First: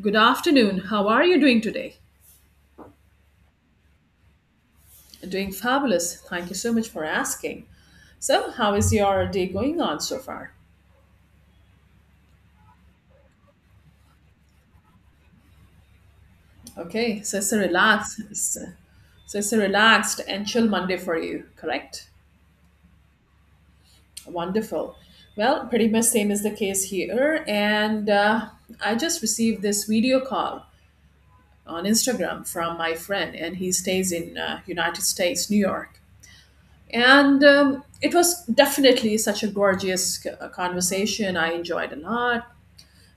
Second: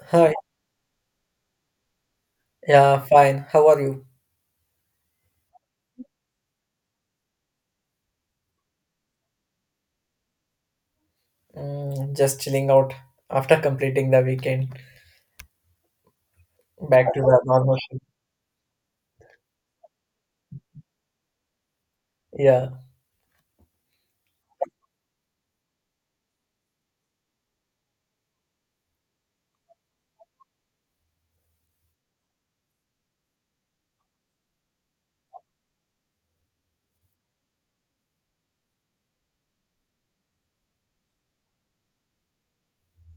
Good Hi, afternoon. How are you doing today? yeah, fine. How are you? Doing fabulous. Thank you so much for asking. So, how is your day going on so far? Just chilling out after completing the weekend. Back Okay, to so the it's a normal shift. relaxed, so it's a relaxed and chill Monday for you, correct? Yeah, Wonderful. Well, pretty much same is the case here, and I just received this video call on Instagram from my friend, and he stays in United States, New York. And it was definitely such a gorgeous conversation. I enjoyed a lot.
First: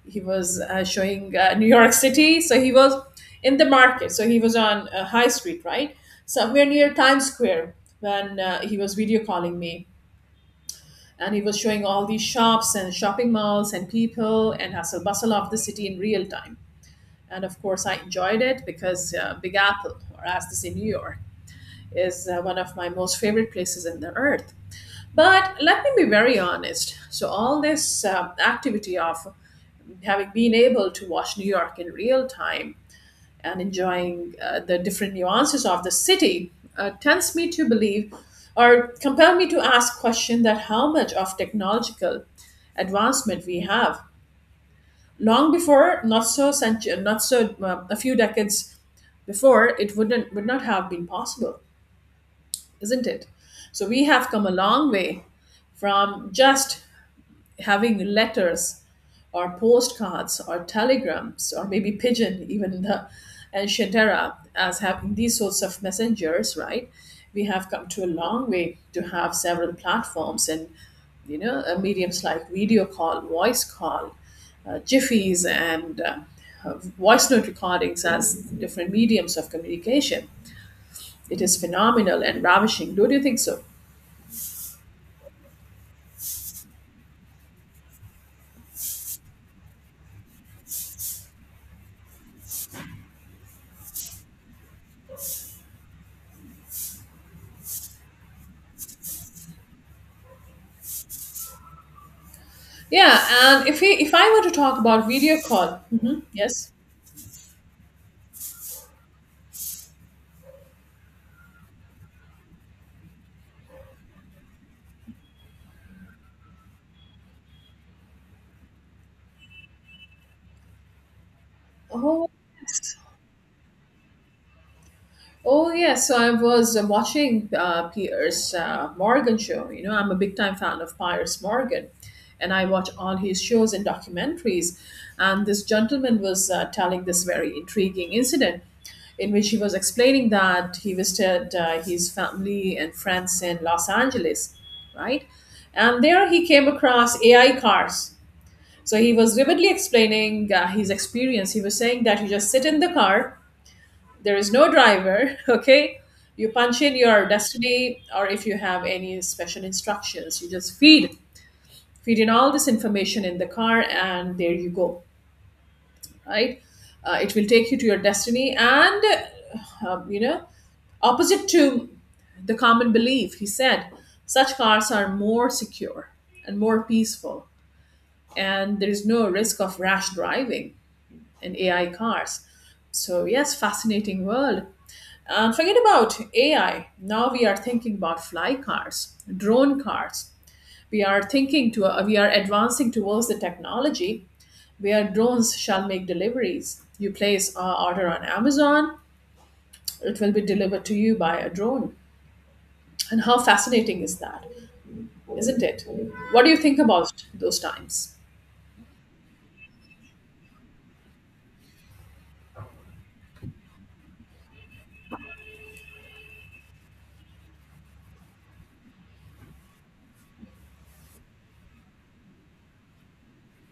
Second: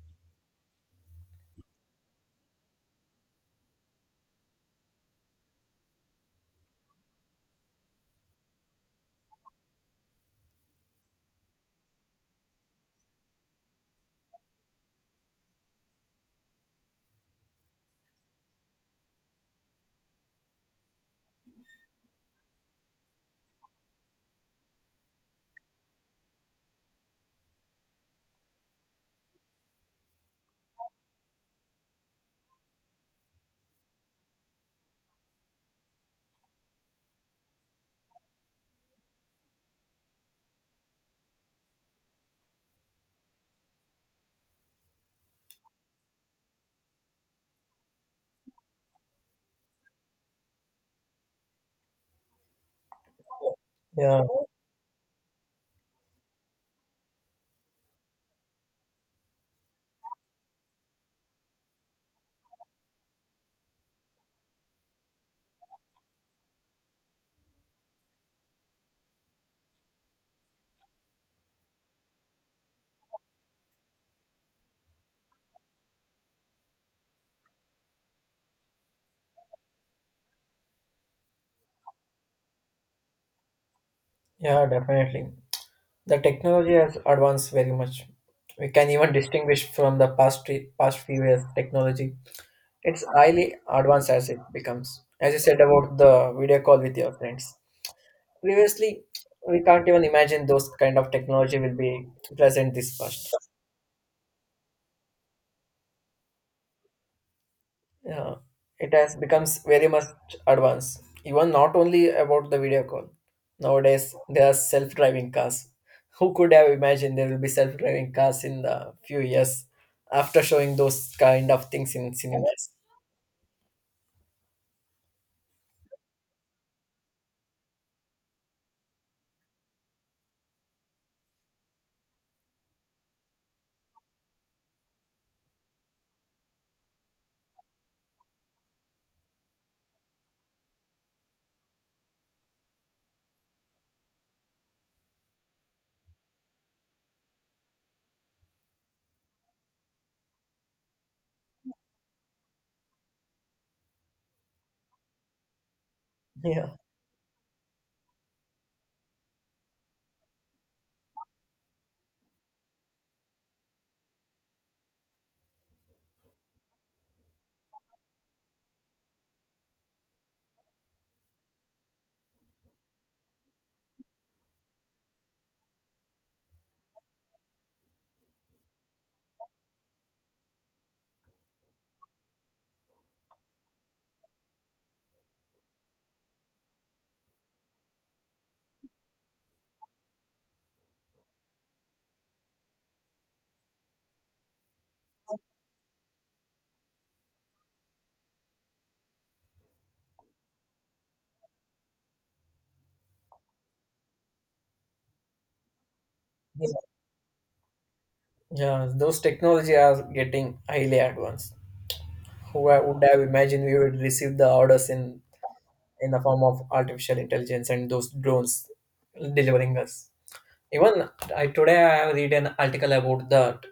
He was showing New York City. So he was in the market, so he was on high street, right, somewhere near Times Square when he was video calling me, and he was showing all these shops and shopping malls and people and hustle bustle of the city in real time. And of course I enjoyed it, because Big Apple, or as they say New York, is one of my most favorite places in the earth. But let me be very honest. So, all this activity of having been able to watch New York in real time and enjoying the different nuances of the city tends me to believe, or compel me to ask question, that how much of technological advancement we have. Long before, not so a few decades before, it would not have been possible, isn't it? So we yeah, have come a long way from just having letters or postcards or telegrams, or maybe pigeon even in the ancient era, as having these sorts of messengers, right? We have come to a long way to have several platforms and mediums like video call, voice call, jiffies, and uh, voice note recordings as different mediums of communication. It is phenomenal and ravishing, don't you think so? yeah, definitely. The technology has advanced very much. We can even distinguish from the past few years technology. It's highly advanced as it becomes. As you said about the video call with your friends. Previously, we can't even imagine those kind of technology will be present this Yeah. fast. And if I were to talk about video call, mhm, yes. Yeah, it has becomes very much advanced. Even not only about the video call. Nowadays there are self-driving cars. Who could have imagined there will be self-driving cars in the few years after showing those kind of things in Oh. cinemas? Oh yes, so I was watching Piers Morgan show. You know, I'm a big time fan of Piers Morgan, and I watch all his shows and documentaries. And this gentleman was telling this very intriguing incident in which he was explaining that he visited his family and friends in Los Angeles, right? And there he came across AI cars. So he was vividly explaining his experience. He was saying that you just sit in the car, there is no driver. Okay, you Yeah, punch in your destiny, or if you have any special instructions, you just feed, feed in all this information in the car, and there you go, right? It will take you to your destiny, and you know, opposite to the common belief, he said such cars are more secure and more peaceful, and there is no risk of rash driving in AI cars. So yes, fascinating world. Forget about AI. Now we are thinking about fly cars, drone cars. We are thinking to we are advancing towards the technology where drones shall make deliveries. You place an order on Amazon, it will be delivered to you by a drone. And how fascinating is that, isn't it? What do you think yeah, about those times? yeah, those technology are getting highly advanced. Would have imagined we would receive the orders in the form of artificial intelligence and those drones delivering us? Even Today I have read an article about that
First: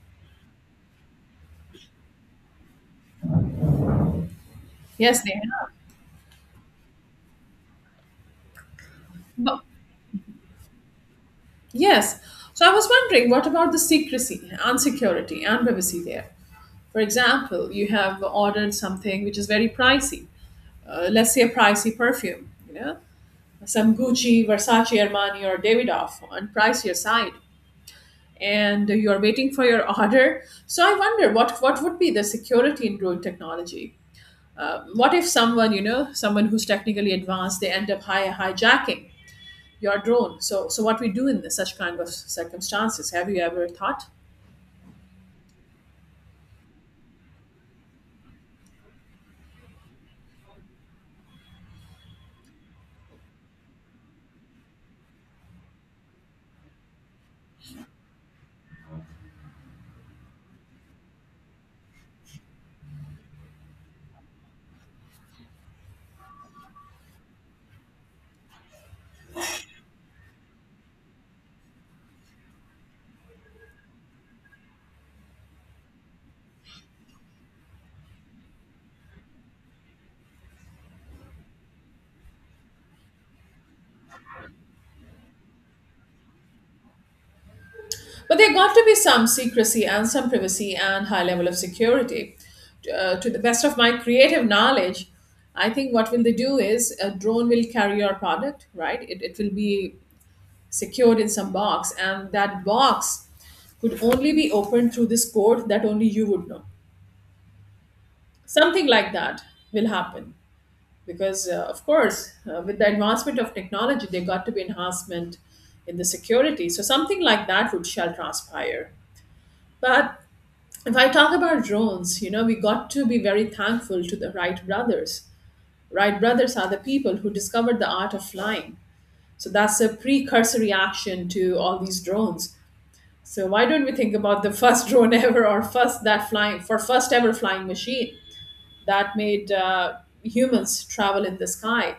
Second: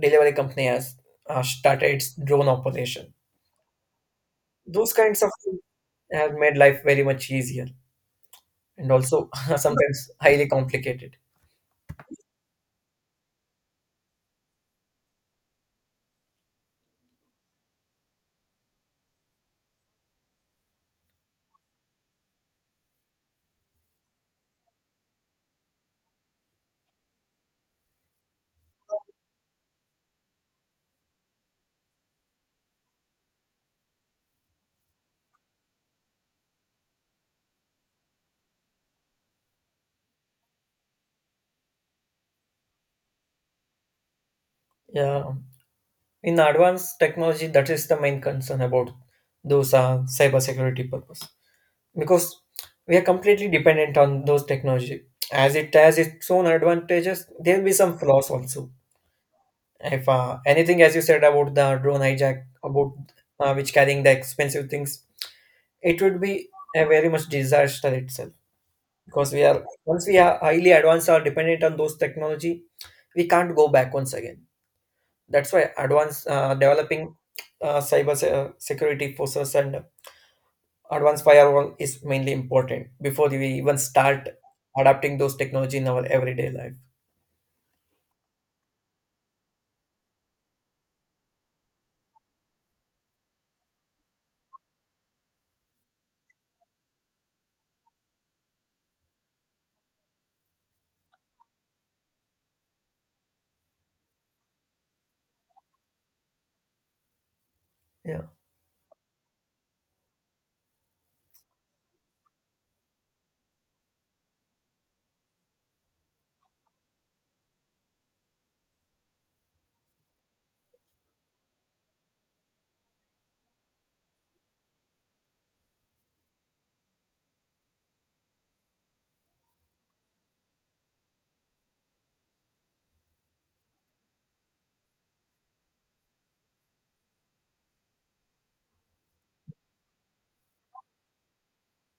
delivery company has started its drone operation. Those kinds Yes, they of things have. have made life very much easier and also But, sometimes highly complicated. yes. So I was wondering, what about the secrecy and security and privacy there? For example, you have ordered something which is very pricey. Let's say a pricey perfume, you know, some Gucci, Versace, Armani, or Davidoff on pricier side, and you're waiting for your order. So I wonder what would be the security in drone technology? What if someone, you know, someone who's technically advanced, they end up hijacking your drone? So what we do in such kind of circumstances? Have you ever thought? Yeah, in advanced technology, that is the main concern about those cybersecurity purpose, because we are completely dependent on those technology. As it has its own advantages, there will be some flaws also. If anything, as you said about the drone hijack, about which carrying the expensive things, it would be a very much disaster itself, because we are once we are highly advanced or dependent on those technology, we can't go back once again. That's why advanced developing security forces and advanced firewall is mainly important before we even start adapting those technology in our everyday life. But there got to be some secrecy and some privacy and high level of security. To the best of my creative knowledge, I think what will they do is a drone will carry your product, right? It will be secured in some box, and that box could only be opened through this code that only you would know. yeah Something like that will happen, because, of course, with the advancement of technology, there got to be enhancement in the security. So something like that would shall transpire. But if I talk about drones, you know, we got to be very thankful to the Wright brothers. Wright brothers are the people who discovered the art of flying. So that's a precursory action to all these drones. So why don't we think about the first drone ever, or first that flying, for first ever flying machine that made humans travel in the sky,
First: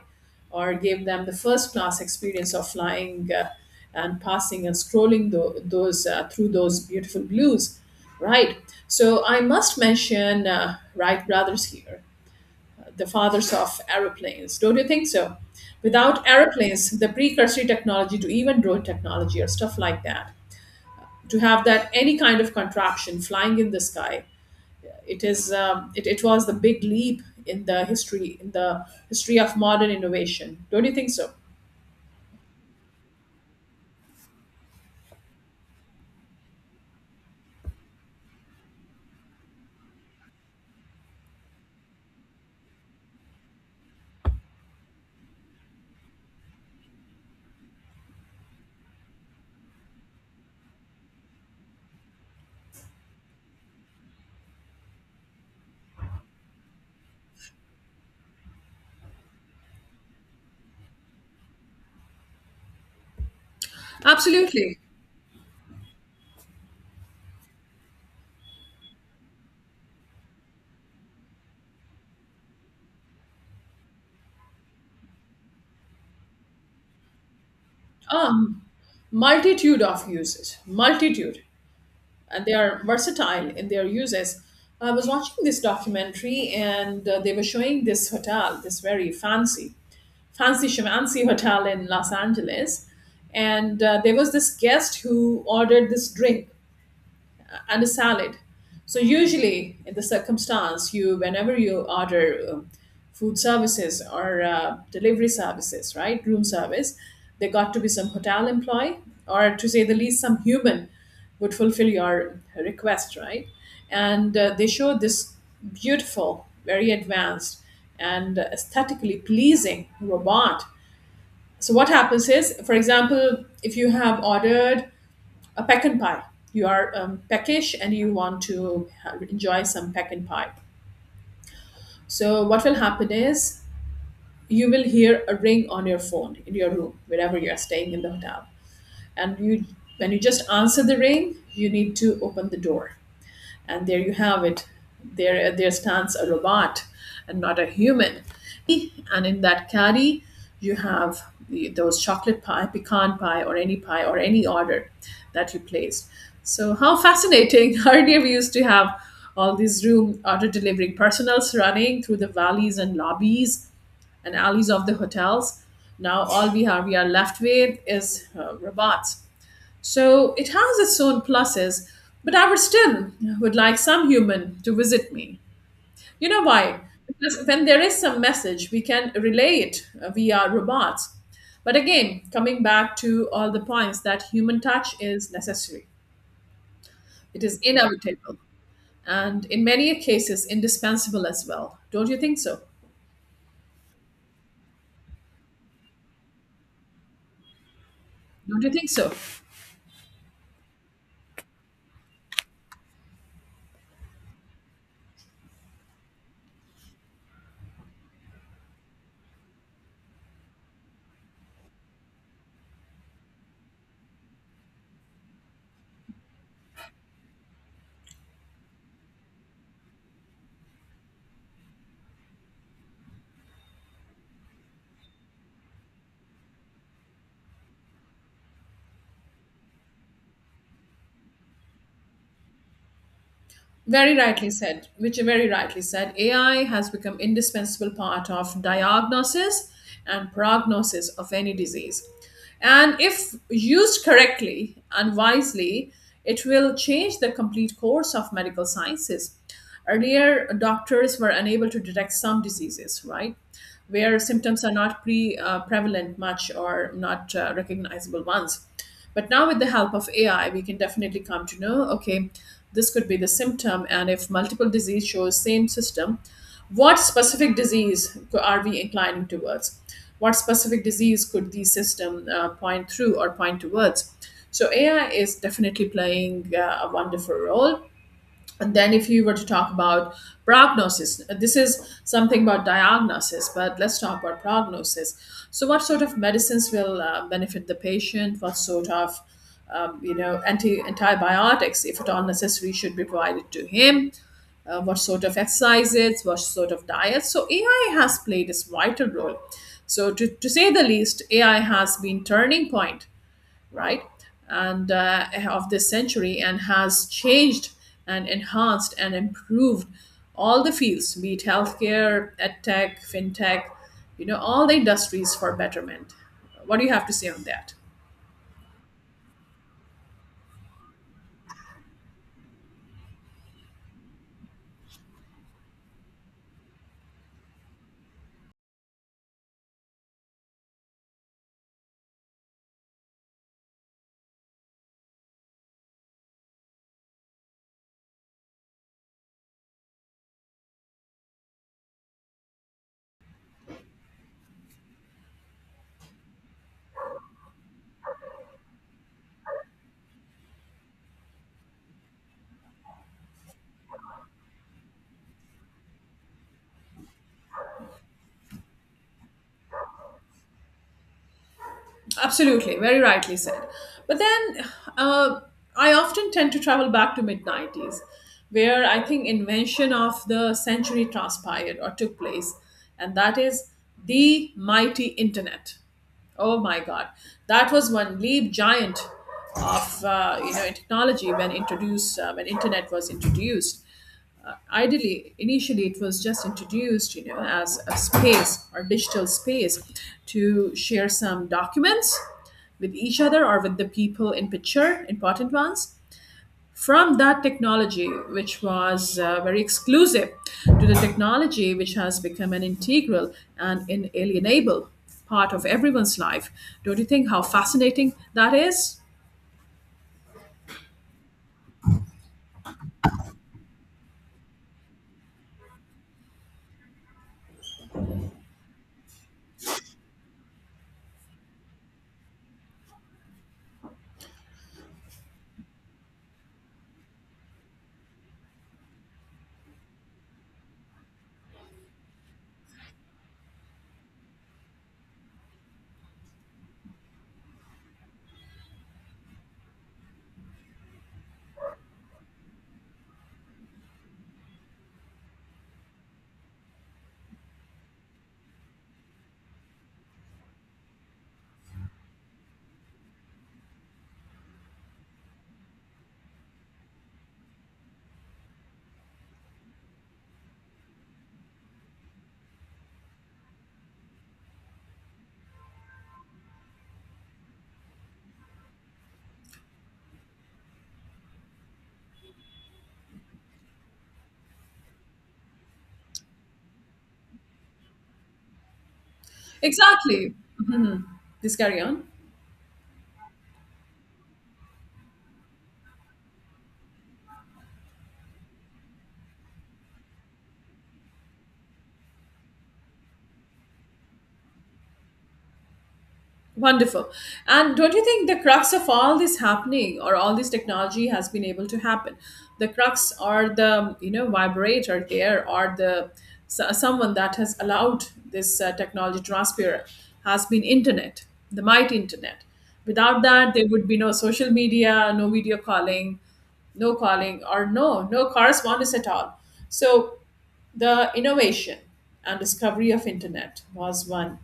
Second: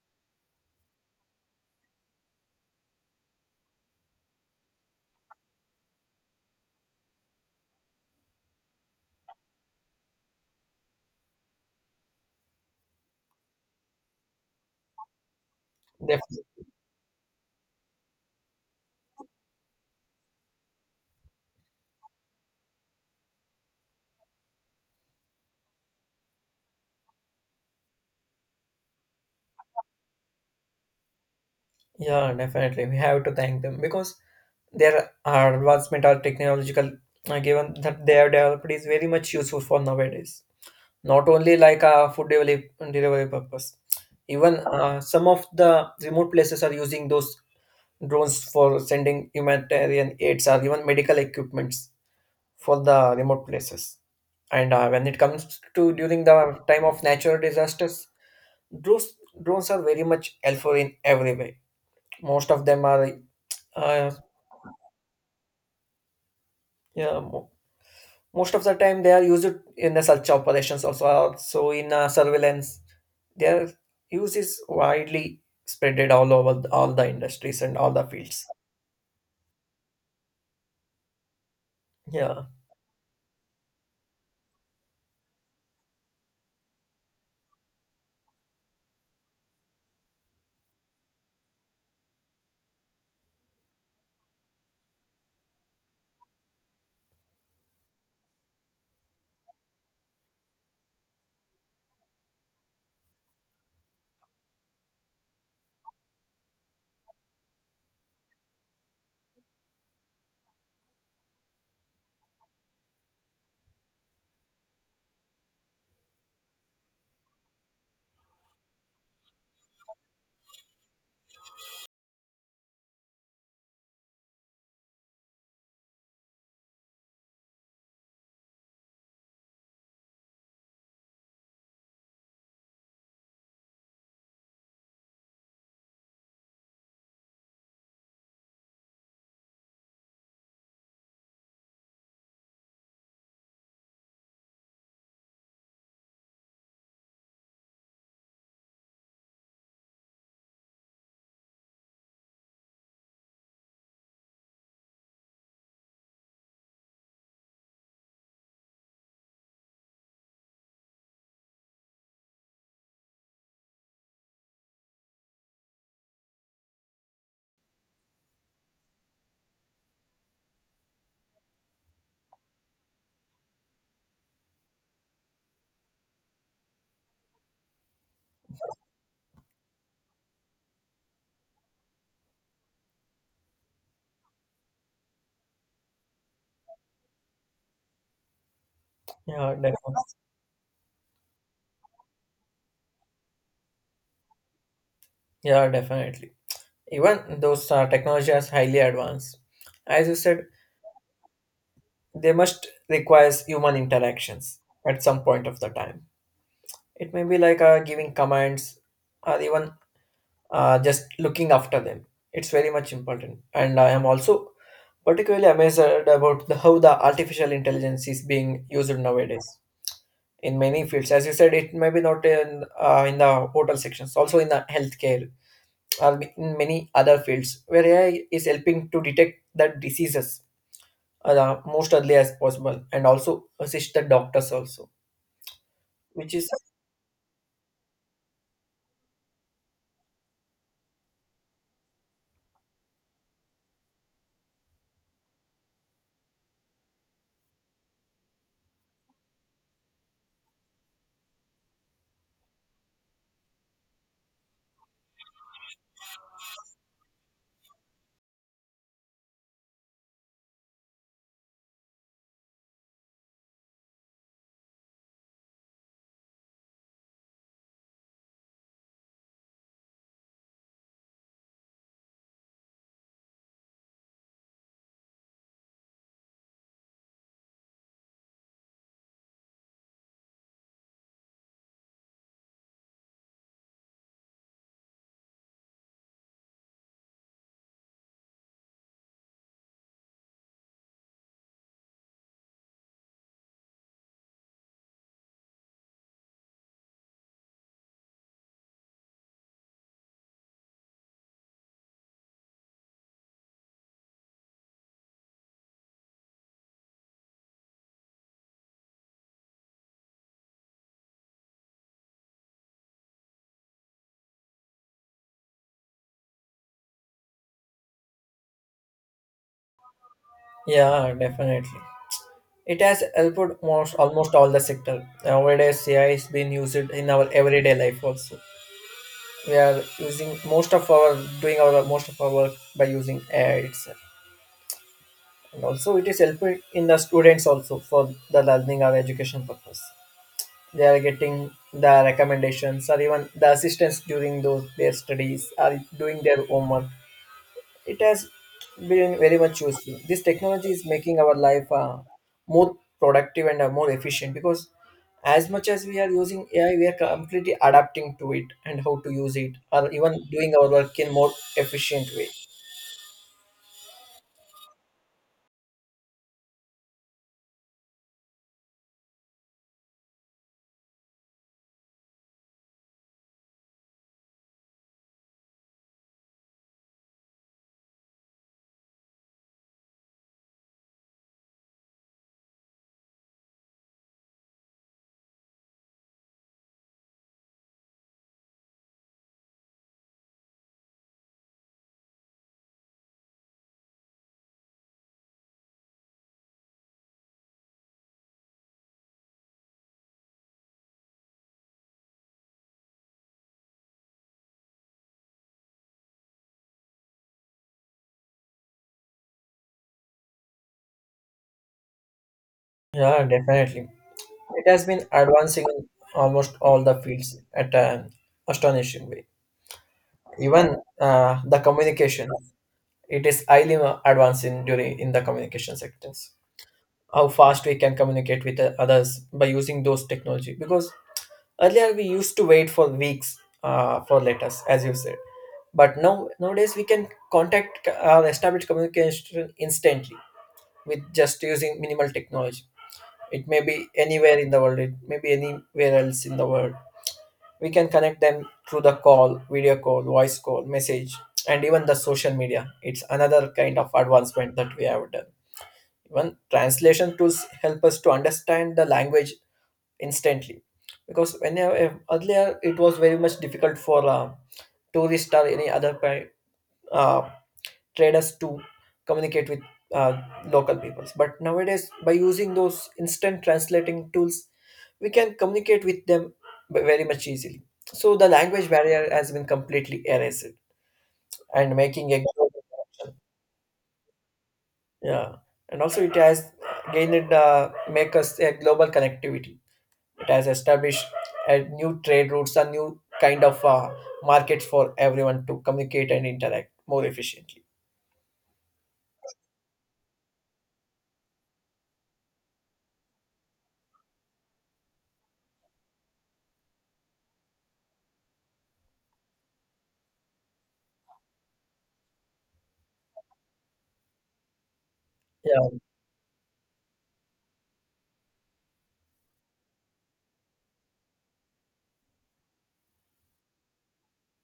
or gave them the first class experience of flying, and passing and scrolling tho- those through those beautiful blues, right? So I must mention Wright brothers here, the fathers of aeroplanes, don't you think so? Without def- aeroplanes, the precursory technology to even drone technology or stuff like that, to have that any kind of contraption flying in the sky, it is it was the big leap in the history of modern innovation. Don't you think so? yeah, definitely we have to thank them because their advancement or technological given that they have developed is very much useful for nowadays, not only like a delivery purpose. Even some of the remote places are using those drones for sending humanitarian aids or even medical equipments for the remote places. And when it comes to during the time of natural disasters, drones drones are very much helpful in every way. Most of them are uh, Absolutely. yeah, most of the time they are used in the search operations, also also in surveillance. Their use is widely spreaded all the industries and all the fields. Um, multitude of uses, multitude, and Yeah. they are versatile in their uses. I was watching this documentary and they were showing this hotel, this very fancy, fancy shamancy hotel in Los Angeles. And there was this guest who ordered this drink and a salad. So usually, in the circumstance, you whenever you order food services or delivery services, right, room service, there got to be some hotel employee, or to say the least, some human would fulfill your request, right? And they show this beautiful, very advanced, and aesthetically pleasing robot. So what happens is, for example, if you have ordered a pecan pie. You are peckish and you want to enjoy some pecan pie. So, what will happen is you will hear a ring on your phone in your room, wherever you are staying in the hotel. And you, when you just answer the ring, you need to open the door, and there you have it. There stands a robot and not a human. Eh, and in that caddy you have those chocolate pie, pecan pie, or any pie or any order that you placed. So how fascinating. Earlier we used to have all these room order delivering personals running through the valleys and lobbies and alleys of the hotels. Now all we have we are left with is robots. So it has its own pluses, but I would still would like some human to visit me. You know why? Because when there is some message, we can relay it via robots. But again, coming back to all the points that human touch is necessary. It is inevitable, and yeah in many definitely. cases indispensable as well. Don't you think so? yeah definitely Even those technology is Don't you highly think so? advanced. As you said, they must requires human interactions at some point of the time. It may be like giving commands or even just looking after them. It's very much important, and I am also particularly amazed about how the artificial intelligence is being used nowadays in many fields. As you said, it may be not in in the hotel sections, also in the healthcare or in many other fields where AI is helping to detect the diseases the most early as possible and also assist the Very rightly doctors said, also, which is AI has become indispensable part of diagnosis and prognosis of any disease. And if used correctly and wisely, it will change the complete course of medical sciences. Earlier, doctors were unable to detect some diseases, right? Where symptoms are not prevalent much, or not recognizable ones. But now, with the help of AI, we can definitely come to know, okay, this could be the symptom, and if multiple disease shows same system, what specific disease are we inclining towards? What specific disease could the system point through, or point towards? So AI is definitely playing a wonderful role. And then, if you were to talk about prognosis, this is something about diagnosis, but let's talk about prognosis. So, what sort of medicines will benefit the patient? What sort of antibiotics, if at all necessary, should be provided to him? What sort of exercises? What sort of diet? So, AI has played its vital role. So, to say the least, AI has been turning point, right? And of this century, and has changed and enhanced and improved all the fields, be it healthcare, edtech, fintech, you know, all the industries for betterment. What do you have to say on that? yeah, definitely. It has helped most almost all the sector nowadays. AI is being used in our everyday life also. We are using most of our doing our most of our work by using AI itself, and also it is helping in the students also for the learning or education purpose. They are getting the recommendations or even the assistance during those their studies or doing their homework. It has been very much useful. This technology is making our life more productive and more efficient because as much as we are using AI, we are completely adapting to it and how to use it, or even doing our work in more efficient way. Absolutely, very rightly said. But then uh, I often tend to travel back to mid 90s, where I think invention of the century transpired or took place, and that is the mighty internet. Oh my God, that was one leap giant of in technology when introduced, when internet was introduced. Ideally, initially it was just introduced as a space or digital space to share some documents with each other or with the people in picture, important ones, from that technology, which was very exclusive, to the technology which has become an integral and inalienable part of everyone's life. Don't you think how fascinating that is? Yeah, definitely. It has been advancing in almost all the fields at an astonishing way. Even the communication, it is highly advancing during in the communication sectors. How fast we can communicate with the others by using those technology, because earlier we used to wait for weeks for letters as you said, but now nowadays we can contact or establish communication instantly with just using minimal technology. It may be anywhere else in the world, we can connect them through the call, video call, voice call, message. And even the social media, it's another kind of advancement that we have done. Even translation tools help us to understand the language instantly, because whenever earlier it was very much difficult for tourists or any other pri- uh, traders to communicate with uh, local peoples. But nowadays, by using those instant translating tools, we can communicate with them very much easily, so the language barrier has been completely Exactly. erased Please and carry on. making a global connection. Yeah, and also it has gained make us a global connectivity. It has established a new trade routes, a new kind of markets for everyone to communicate and interact more Wonderful. efficiently. And don't you think the crux of all this happening or all this technology has been able to happen? The crux or the, vibrator there or the someone that has allowed this technology transfer has been internet, the mighty internet. Without that, there would be no social media, no video Yeah, calling, no calling or no correspondence at all. So the innovation and discovery of internet was one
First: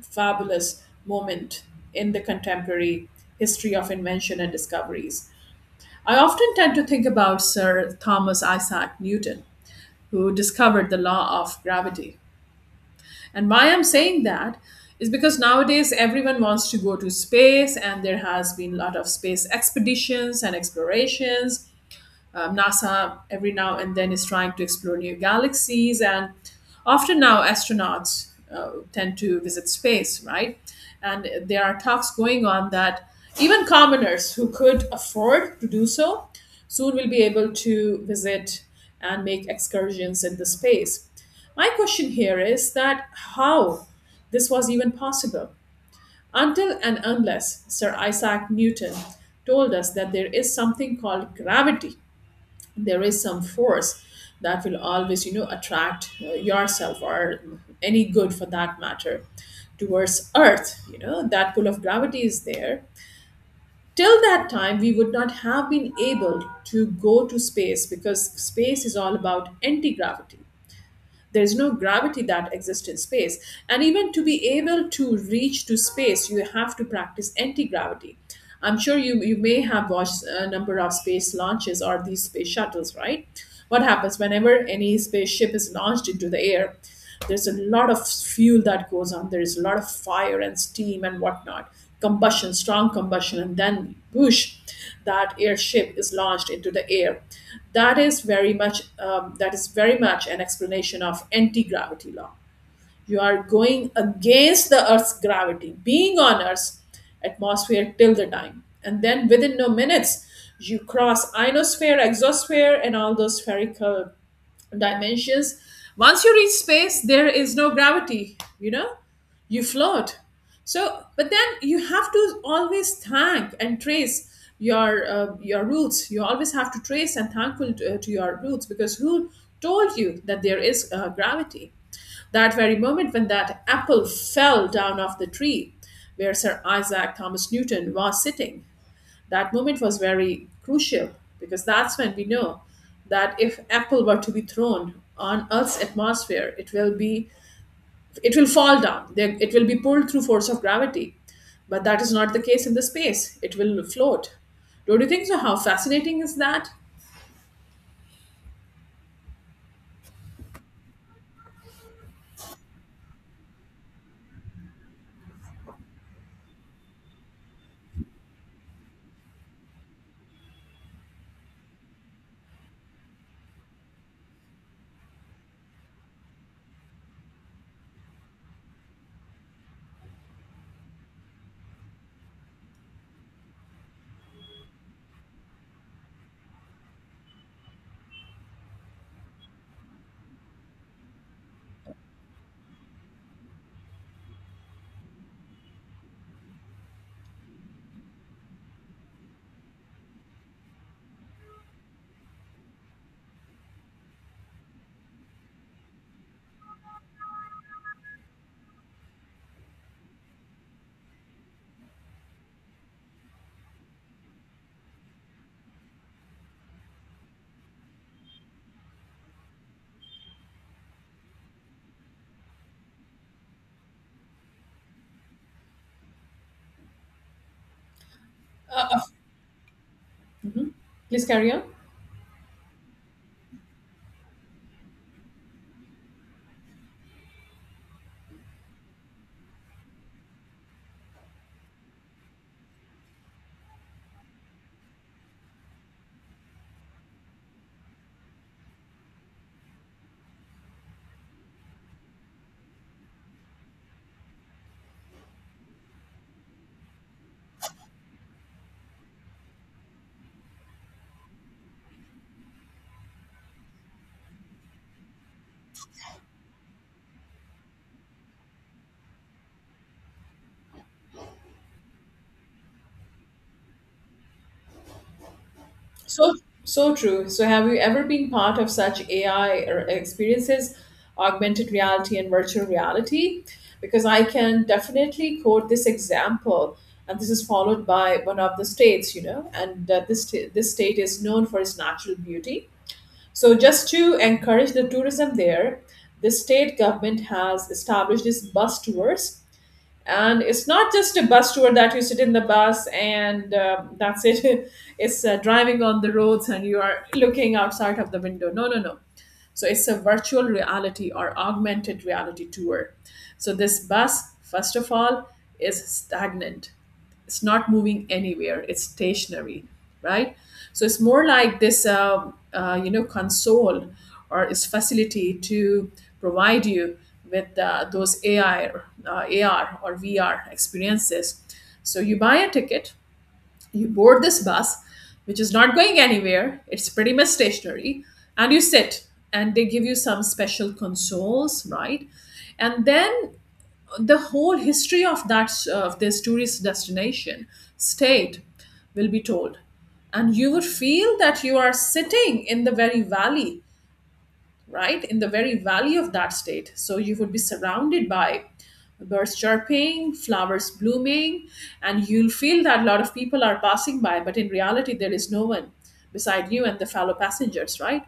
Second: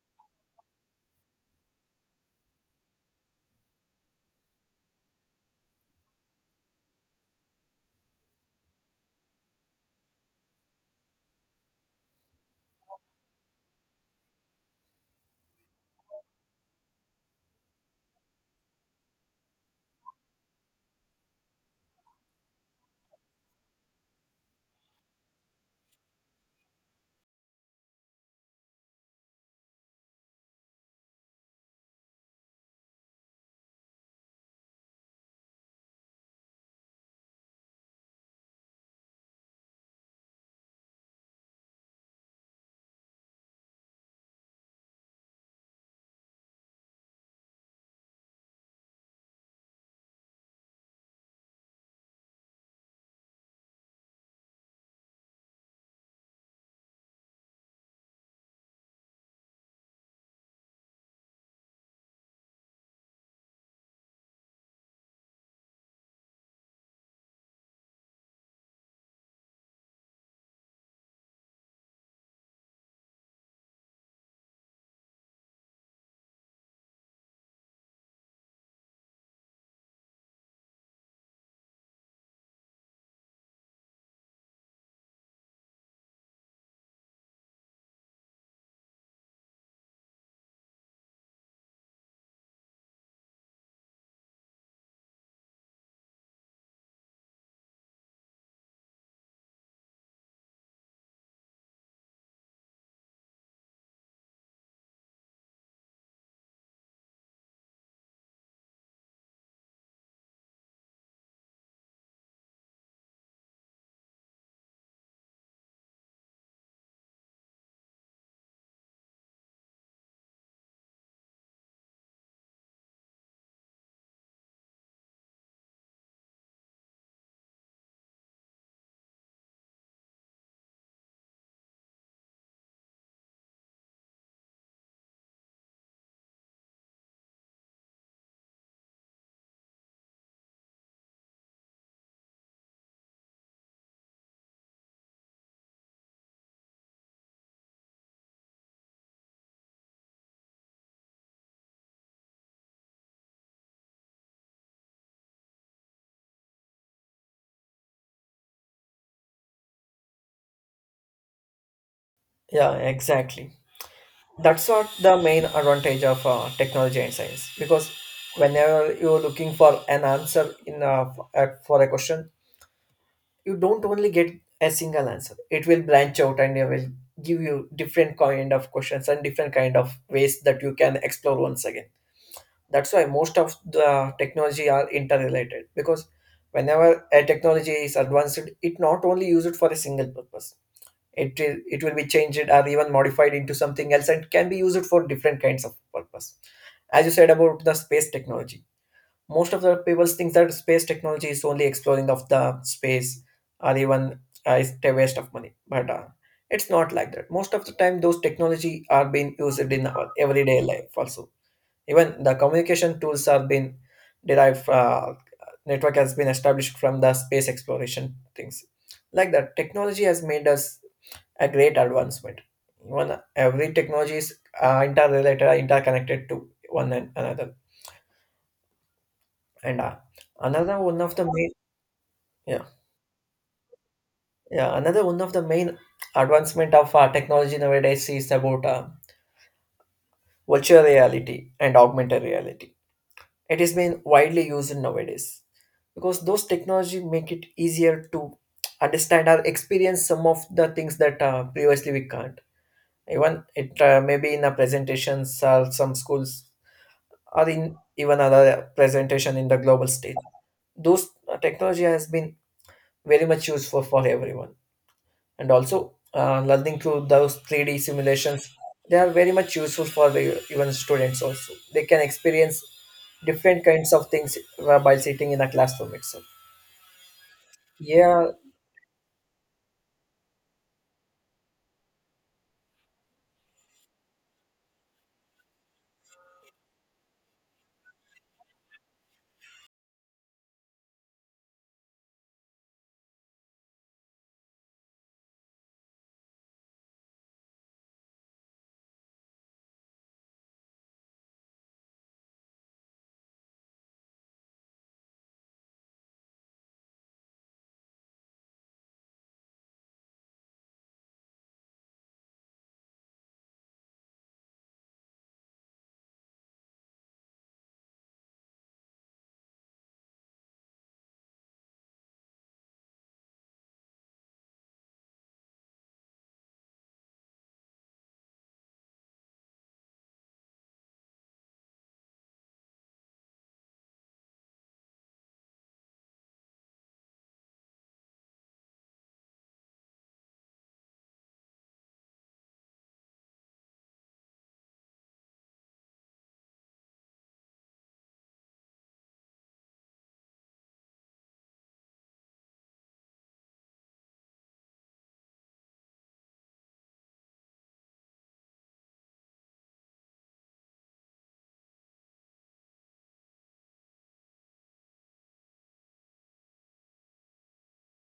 fabulous moment in the contemporary history of invention and discoveries. I often tend to think about Sir Thomas Isaac Newton, who discovered the law of gravity. And why I'm saying that is because nowadays everyone wants to go to space and there has been a lot of space expeditions and explorations. NASA every now and then is trying to explore new galaxies, and often now astronauts tend to visit space, right? And there are talks going on that even commoners who could afford to do so soon will be able to visit and make excursions into space. My question here is that how this was even possible until and unless Sir Isaac Newton told us that there is something called gravity. There is some force that will always attract yourself or any good for that matter towards earth. That pull of gravity is there. Till that time we would not have been able to go to space because space is all about anti-gravity. There's no gravity that exists in space. And even to be able to reach to space you have to practice anti-gravity. I'm sure you may have watched a number of space launches or these space shuttles, right? What happens whenever any spaceship is launched into the air? There's a lot of fuel that goes on, there's a lot of fire and steam and whatnot. Combustion, strong combustion, and then whoosh, that airship is launched into the air. That is very much that is very much an explanation of anti-gravity law. You are going against the Earth's gravity, being on Earth's atmosphere till the time, and then within no minutes you cross ionosphere, exosphere, and all those spherical dimensions. Once you reach space, there is no gravity, you float. So, but then you have to always thank and trace your roots. You always have to trace and thankful to your roots because who told you that there is gravity? That very moment when that apple fell down off the tree where Sir Isaac Thomas Newton was sitting, that moment was very crucial because that's when we know that if apple were to be thrown on earth's atmosphere it will fall down. It will be pulled through force of gravity, but that is not the case in the space, it will float. Don't you think so? How fascinating is that? yeah, exactly. That's what the main advantage of technology and science, because whenever you're looking for an answer for a question, you don't only get a single answer. It will branch out and it will give you different kind of questions and different kind of ways that you can explore once again. That's why most of the technology are interrelated, because whenever a technology is advanced, it not only used for a single purpose. It will be changed or even modified into something else and can be used for different kinds of purpose. As you said about the space technology, most of the people think that space technology is only exploring of the space or even it's a waste of money. But it's not like that. Most of the time those technology are being used in our everyday life also. Even the communication tools are being derived, network has been established from the space exploration things. Like that, technology has made us a great advancement. Even every technology is interrelated, interconnected to one another. And another one of Please the carry main on. yeah yeah another one of the main advancement of technology nowadays is about virtual reality and augmented reality. It is being widely used nowadays because those technology make it easier to understand or experience some of the things that previously we can't. Even it maybe in a presentations or some schools or in even other presentation in the global stage. Those technology has been very much useful for everyone, and also learning through those three D simulations. They are very much useful for the, even students also. They can experience different kinds of things by sitting in a classroom itself. So, so true. So, have you ever been Yeah, part of such AI or experiences, augmented reality and virtual reality? Because I can definitely quote this example, and this is followed by one of the states, and this state is known for its natural beauty. So, just to encourage the tourism there, the state government has established this bus tours, and it's not just a bus tour that you sit in the bus and that's it it's driving on the roads and you are looking outside of the window, no, no, no. So it's a virtual reality or augmented reality tour. So this bus, first of all, is stagnant, it's not moving anywhere, it's stationary, right? So it's more like this console or its facility to provide you with those AI AR or VR experiences. So you buy a ticket, you board this bus, which is not going anywhere, it's pretty much stationary, and you sit, and they give you some special consoles, right? And then the whole history of that of this tourist destination state will be told, and you would feel that you are sitting in the very valley, right, in the very valley of that state. So you would be surrounded by birds chirping, flowers blooming, and you'll feel that a lot of people are passing by, but in reality there is no one beside you and the fellow passengers, right,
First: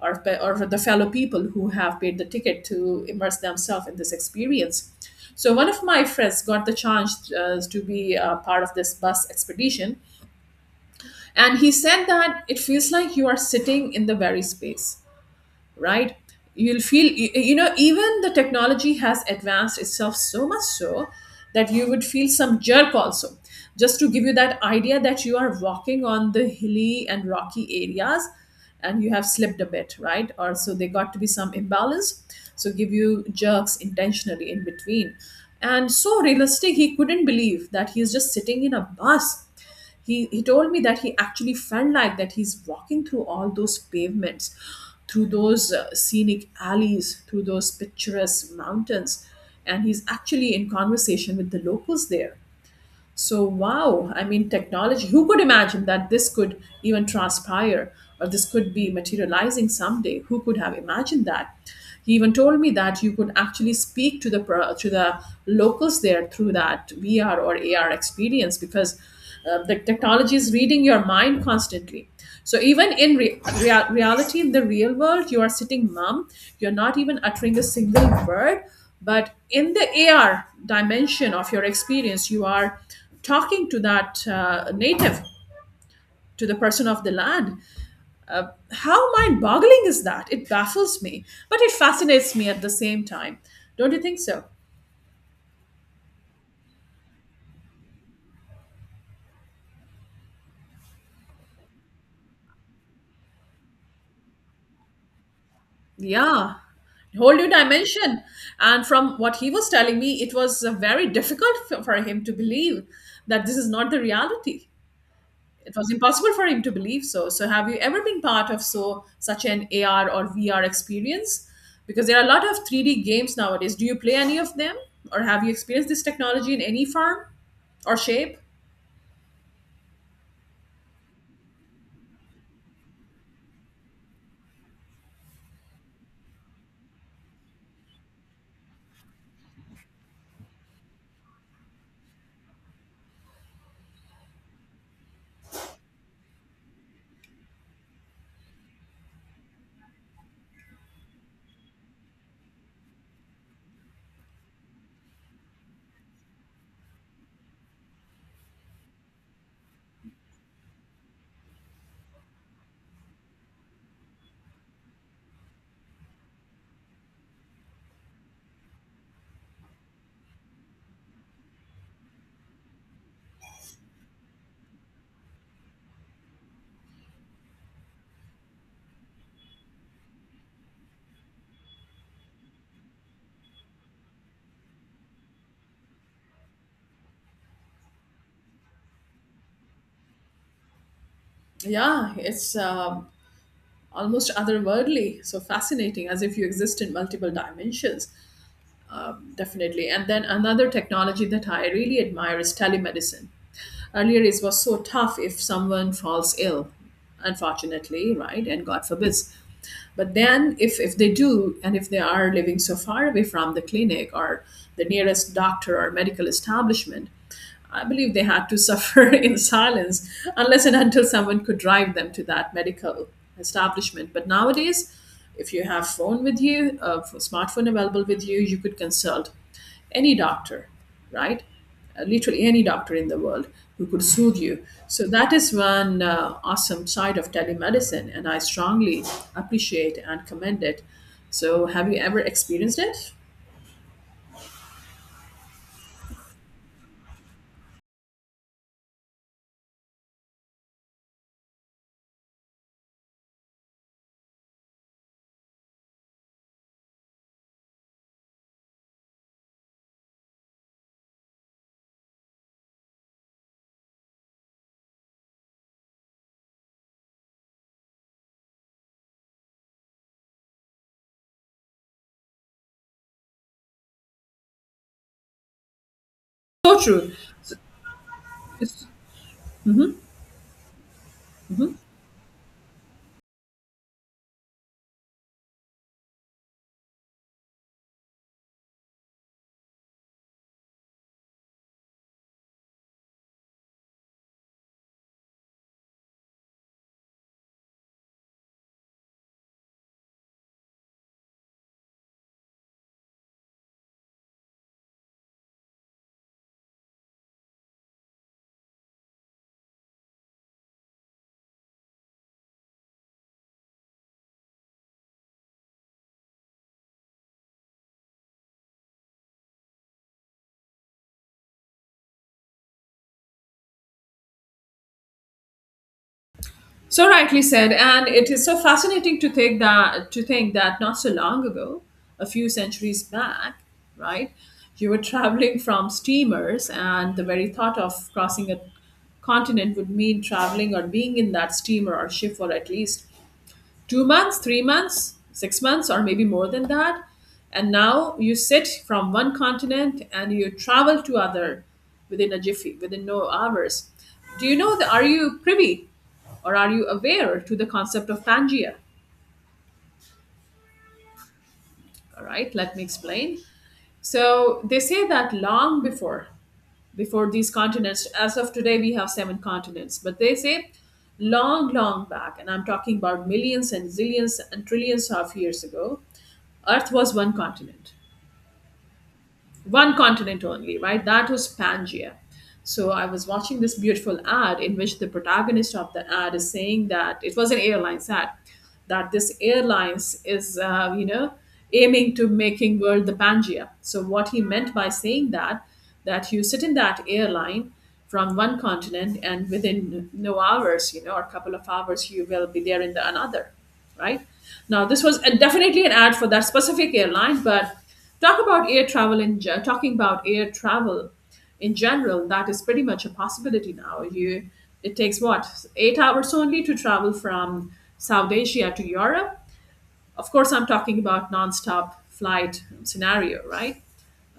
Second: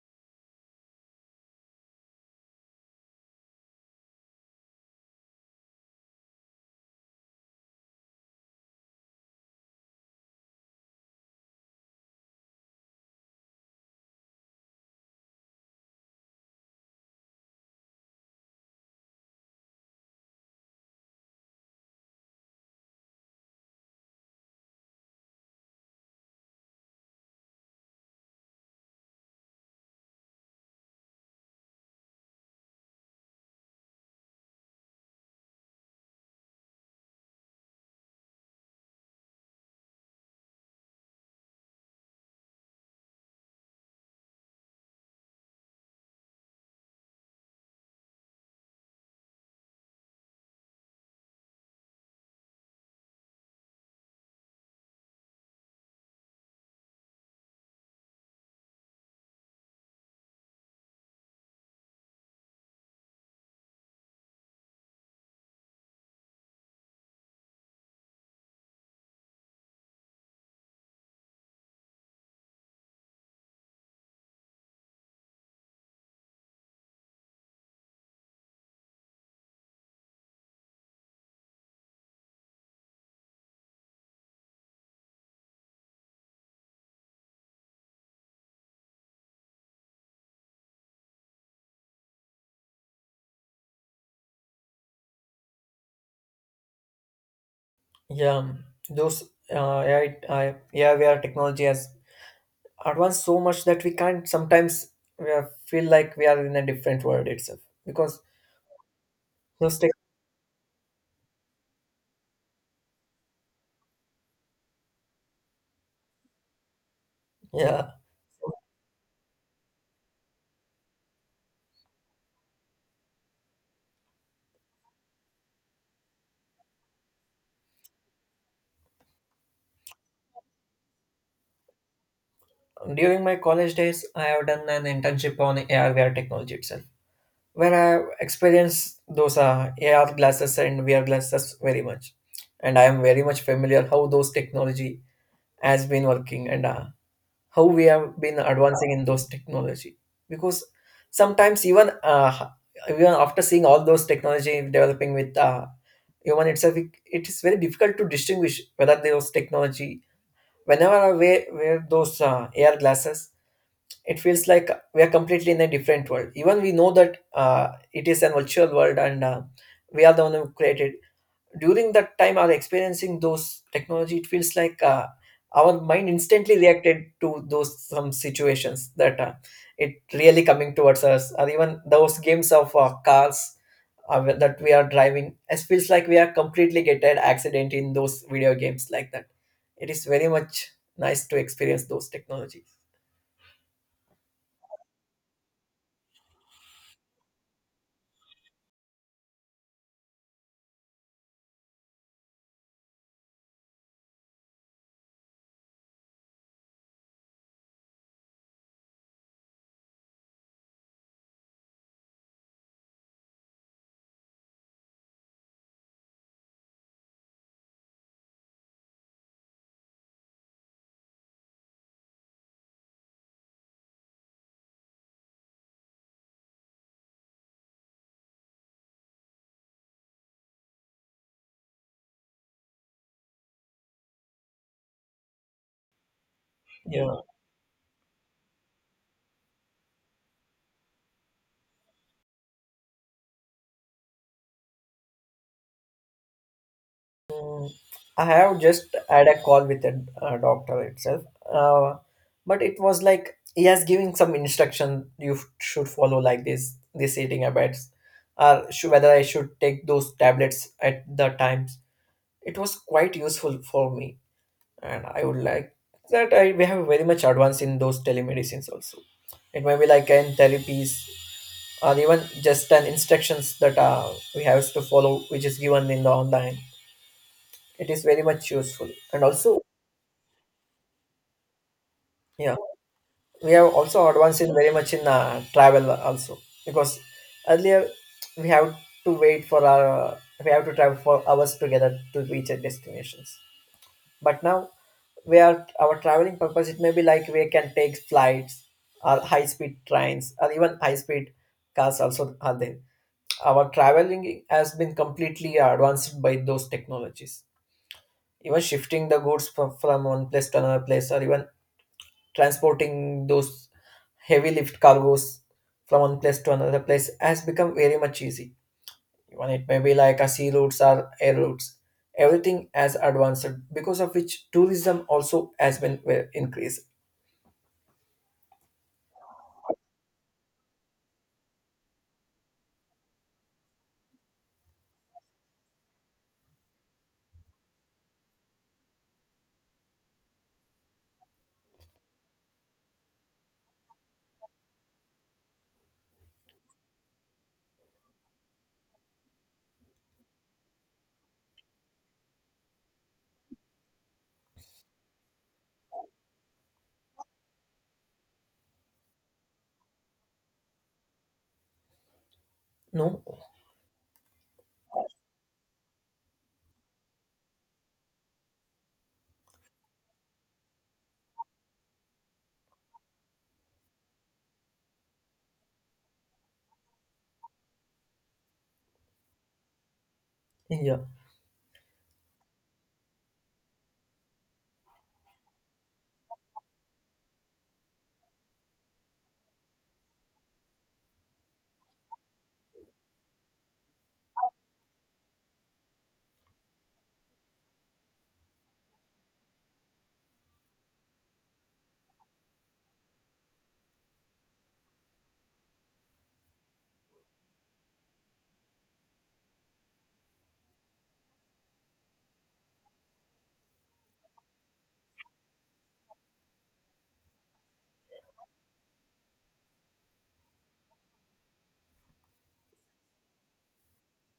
or the fellow people who have paid the ticket to immerse themselves in this experience. So one of my friends got the chance to be a part of this bus expedition, and he said that it feels like you are sitting in the very space, right. You'll feel even the technology has advanced itself so much so that you would feel some jerk also, just to give you that idea that you are walking on the hilly and rocky areas and you have slipped a bit, right, or so they got to be some imbalance, so give you jerks intentionally in between. And so realistic, he couldn't believe that he's just sitting in a bus. He told me that he actually felt like that he's walking through all those pavements, through those scenic alleys, through those picturesque mountains, and he's actually in conversation with the locals there. So, wow, I mean, technology, who could imagine that this could even transpire or this could be materializing someday? Who could have imagined that? He even told me that you could actually speak to the locals there through that VR or AR experience because the technology is reading your mind constantly. So even in reality, in the real world, you are sitting mum. You're not even uttering a single word. But in the AR dimension of your experience, you are talking to that native, to the person of the land. How mind-boggling is that? It baffles me, but it fascinates me at the same time. Don't you think so? yeah. Those yeah, where technology has advanced so much that we can't sometimes we are, feel like we are Yeah. in a different world Whole new itself, because dimension. And from what he was those tech, telling me, it was very difficult for him to believe that this is not the reality. It was impossible for him to believe so. So, have you yeah. ever been part of such an AR or VR experience? Because there are a lot of 3D games nowadays. Do you play any of them, or have you experienced this technology in any form or shape? During my college days, I have done an internship on AR technology itself, where I have experienced those AR glasses and VR glasses very much. And I am very much familiar how those technology has been working, and how we have been advancing in those technology. Because sometimes even even after seeing all those technology developing with human itself, it is very difficult to distinguish whether those technology, whenever I wear those AR glasses, it feels like we are completely in a different world, even we know that it is an virtual world, and we are the one who created during that time are experiencing those technology. It feels like our mind instantly reacted to those some situations that it really coming towards us, or even those games of cars that we are driving. It feels like we are completely getting accident in those video games, like that. It is very much nice to experience those Yeah, it's technologies. Almost otherworldly. So fascinating, as if you exist in multiple dimensions. Definitely. And then another technology that I really admire is telemedicine. Earlier, it was so tough if someone falls ill, unfortunately, right? And God forbids. But then, if they do, and if they are living so far away from the clinic or the nearest doctor or medical establishment, I believe they had to suffer in silence unless and until someone could drive them to that medical establishment. But nowadays, if you have phone with you, a smartphone available with you, you could consult any doctor, right? Literally any doctor in the world who could soothe you. So that is one awesome side Yeah. of telemedicine, and I strongly appreciate and commend it. So, have you ever experienced it? Mm, I have just had a call with a doctor itself, uh, but it was like he has giving some instruction you should follow, like this eating habits, or whether I should take those tablets at the times. It was quite useful for me, and I would like that I we have very much advanced in those telemedicines also. It may be like in therapies, or even just an instructions that we have to follow, which is given in the online. So true. It is very much useful, and also yeah, we have also advanced in very much in travel also, because earlier we have to wait for our we have to travel for hours together to reach our destinations. But now we are our traveling purpose, it may be like we can take flights or high speed trains or even high speed cars also are there. Our traveling has been completely advanced by those technologies. Even shifting the goods from one place to another place, or even transporting those heavy lift cargoes from one place to another place has become very much easy. Even it may be like a sea routes or air routes. Everything has advanced, because of which tourism also has been well increased. So rightly said, and it is so fascinating to think that not so long ago, a few centuries back, right, you were traveling from steamers, and the very thought of crossing a continent would mean traveling or being in that steamer or ship for at least 2 months, 3 months, 6 months, or maybe more than that. And now you sit from one continent and you travel to other within a jiffy, within no hours. Do you know that? Are you privy or are you aware to the concept of Pangea? All right, let me No, explain. So they say that long before these continents. As of today, we have seven continents. But they say long, long back, and I'm talking about millions and zillions and trillions of years ago, Earth was one continent, one continent only, yeah, right? That was Pangaea. So I was watching this beautiful ad in which the protagonist of the ad is saying that it was an airlines ad that this airlines is aiming to making world the Pangaea. So what he meant by saying that you sit in that airline from one continent and within no hours, or a couple of hours, you will be there in the another, right? Now, this was definitely an ad for that specific airline, but talking about air travel in general, that is pretty much a possibility now. You It takes what 8 hours only to travel from South Asia to Europe. Of course, I'm talking about nonstop flight scenario, right?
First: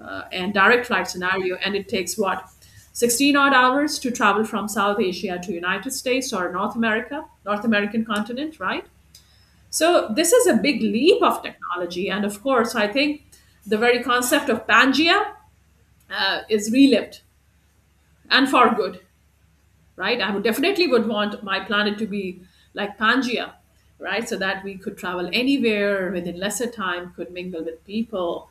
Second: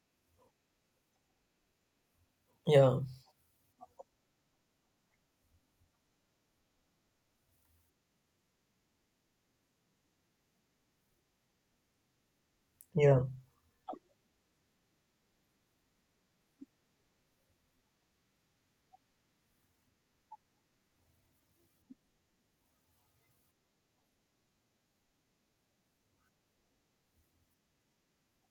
And direct flight scenario, and it takes what yeah, 16 odd hours to travel from South Asia to United States or North America, North American continent, right? So this is a big leap of technology, and of course, I yeah, think the very concept of Pangea is relived and for good, right? I would definitely would want my planet to be like Pangea, right? So that we could travel anywhere within lesser time, could mingle with people,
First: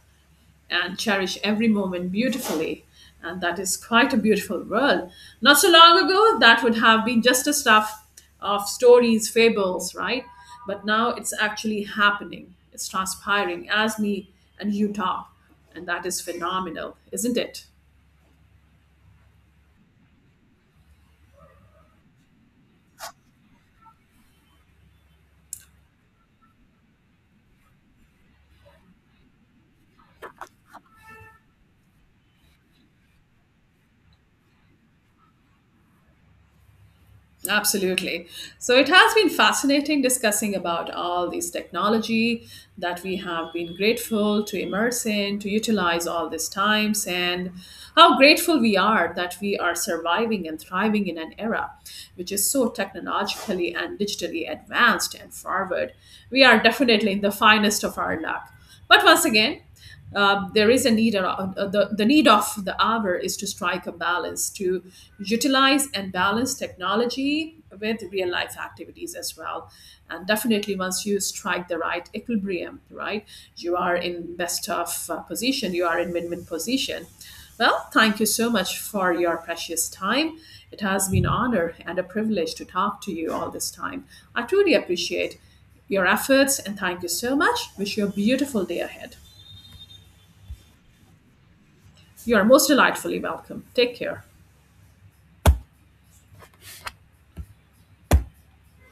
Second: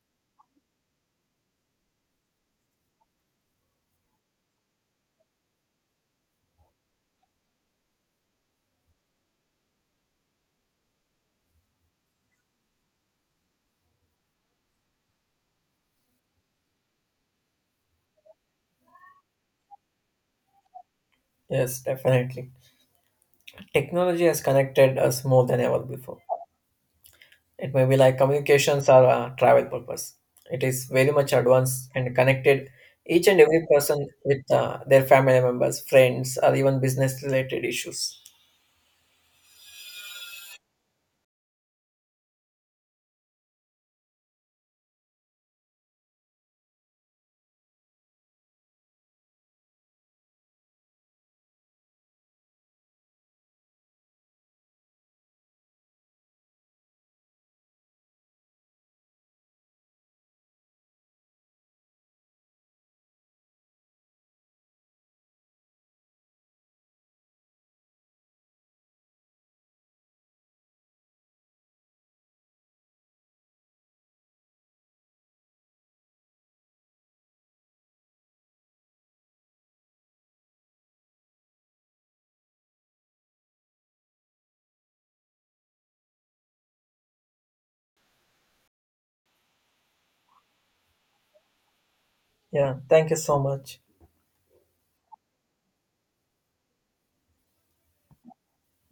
and cherish every moment beautifully. And that is quite a beautiful world. Not so long ago, that would have been just a stuff of stories, fables, right? But now it's actually happening. It's transpiring as me and you talk. And that is phenomenal, isn't it? yes, definitely. Technology has connected us more than ever before. It may be like communications or travel purpose. It is very much advanced and connected each and every person with their family members, friends, or even business related issues. Absolutely. So it has been fascinating discussing about all this technology that we have been grateful to immerse in, to utilize all these times, and how grateful we are that we are surviving and thriving in an era which is so technologically and digitally advanced and forward. We are definitely in the finest of our luck. But once again, there is a need, the need of the hour is to strike a balance to utilize and balance technology with real life activities as well, and definitely, once you strike the right equilibrium, right, you are in best of position, you are in win-win position. Well, thank you so much for your precious time. It has been an honor and a privilege to talk to you all this time. I truly appreciate your efforts and thank you so much. Wish you a beautiful day ahead. You are most Yeah, thank you delightfully so welcome. much. Take care.